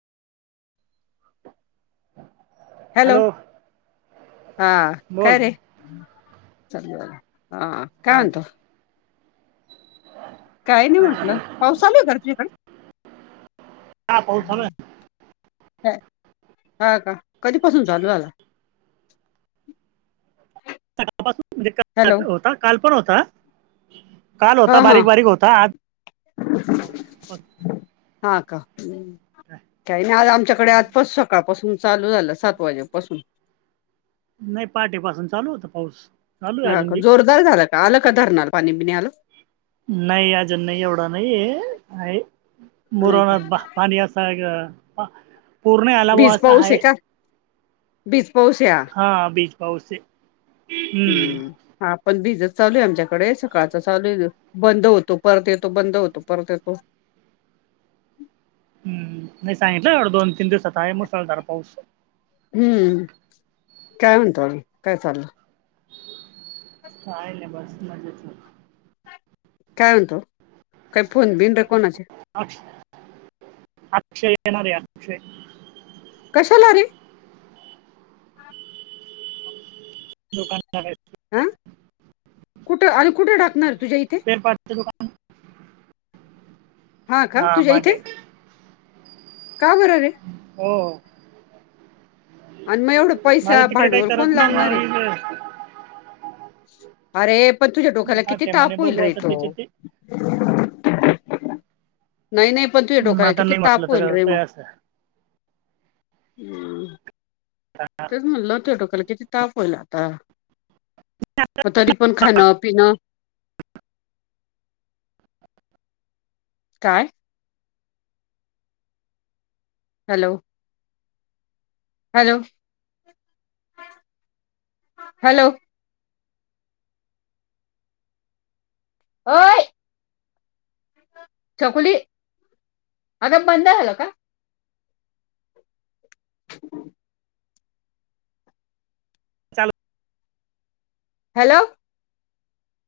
Hello, हा काय रे हा काय म्हणता म्हणतो? काय नाही अच्छा, म्हटलं बोल. पाऊस आहे का रे तुझ्याकडे हा पाऊस चालू हाय. ह हा का कधीपासून चालू झाला. सकाळपासून म्हणजे होता. हॅलो म्हणजे काल होता. काल पण होता. काल हा होता हा बारीक बारीक होता आज हा का काही नाही आज आमच्याकडे आजपास सकाळ पासून चालू झाला सात वाजेपासून नाही पहाटेपासून चालू होता पाऊस चालू आहे हा अजून का बी जोरदार झाला का आलं का धरणार पाणी बिनी आलं. नाही अजून नाये एवढा नाहीये आहे. नाही का मुरनाट बां पाणी असणार आहे ग पूर नाय आला बुआ असा आहे. बिज पाऊस ये हा पाऊस ये. हम्म हा पण भिज चालू आहे आमच्याकडे सकाळचा चालू ये बंद होतो परत येतो बंद होतो परत येतो. [inaudible] हम्म नाही सांगितलं एवढं दोन तीन दिवसात आहे मुसळधार पाऊस हम्म काय म्हणतो अजून काय चाललंय? काय नाय बस मजेत. काय म्हणतो? काय फोन बिन र कोणाचे? अक्ष अक्षय येणारे अक्षय कशाला रे दुकान हं कुठं आणि कुठ टाकणार तुझ्या इथे स्पेअर पार्टचं हा का तुज्या इथे का बर रे? हो आणि मग एवढं पैसा माझं तिकडे काही भांडवल कोण करत नाही मला लावणारे. इकडे अरे पण तुझ्या डोक्याला हा किती ते म्हणे ताप होईल बघू रे आता तो त्याचे ते नाय नाय पण तुझ्या मग डोक्याला आता किती नाही म्हटलं ताप होईल तर रे मग काय असं हम्म तेच म्हणलं तुझ्या डोक्याला किती ताप होईल आता पण तरी पण खान पिनं काय? हॅलो हॅलो हॅलो होय. छकुली अगं बंद झाल का? [inaudible] चाल हॅलो?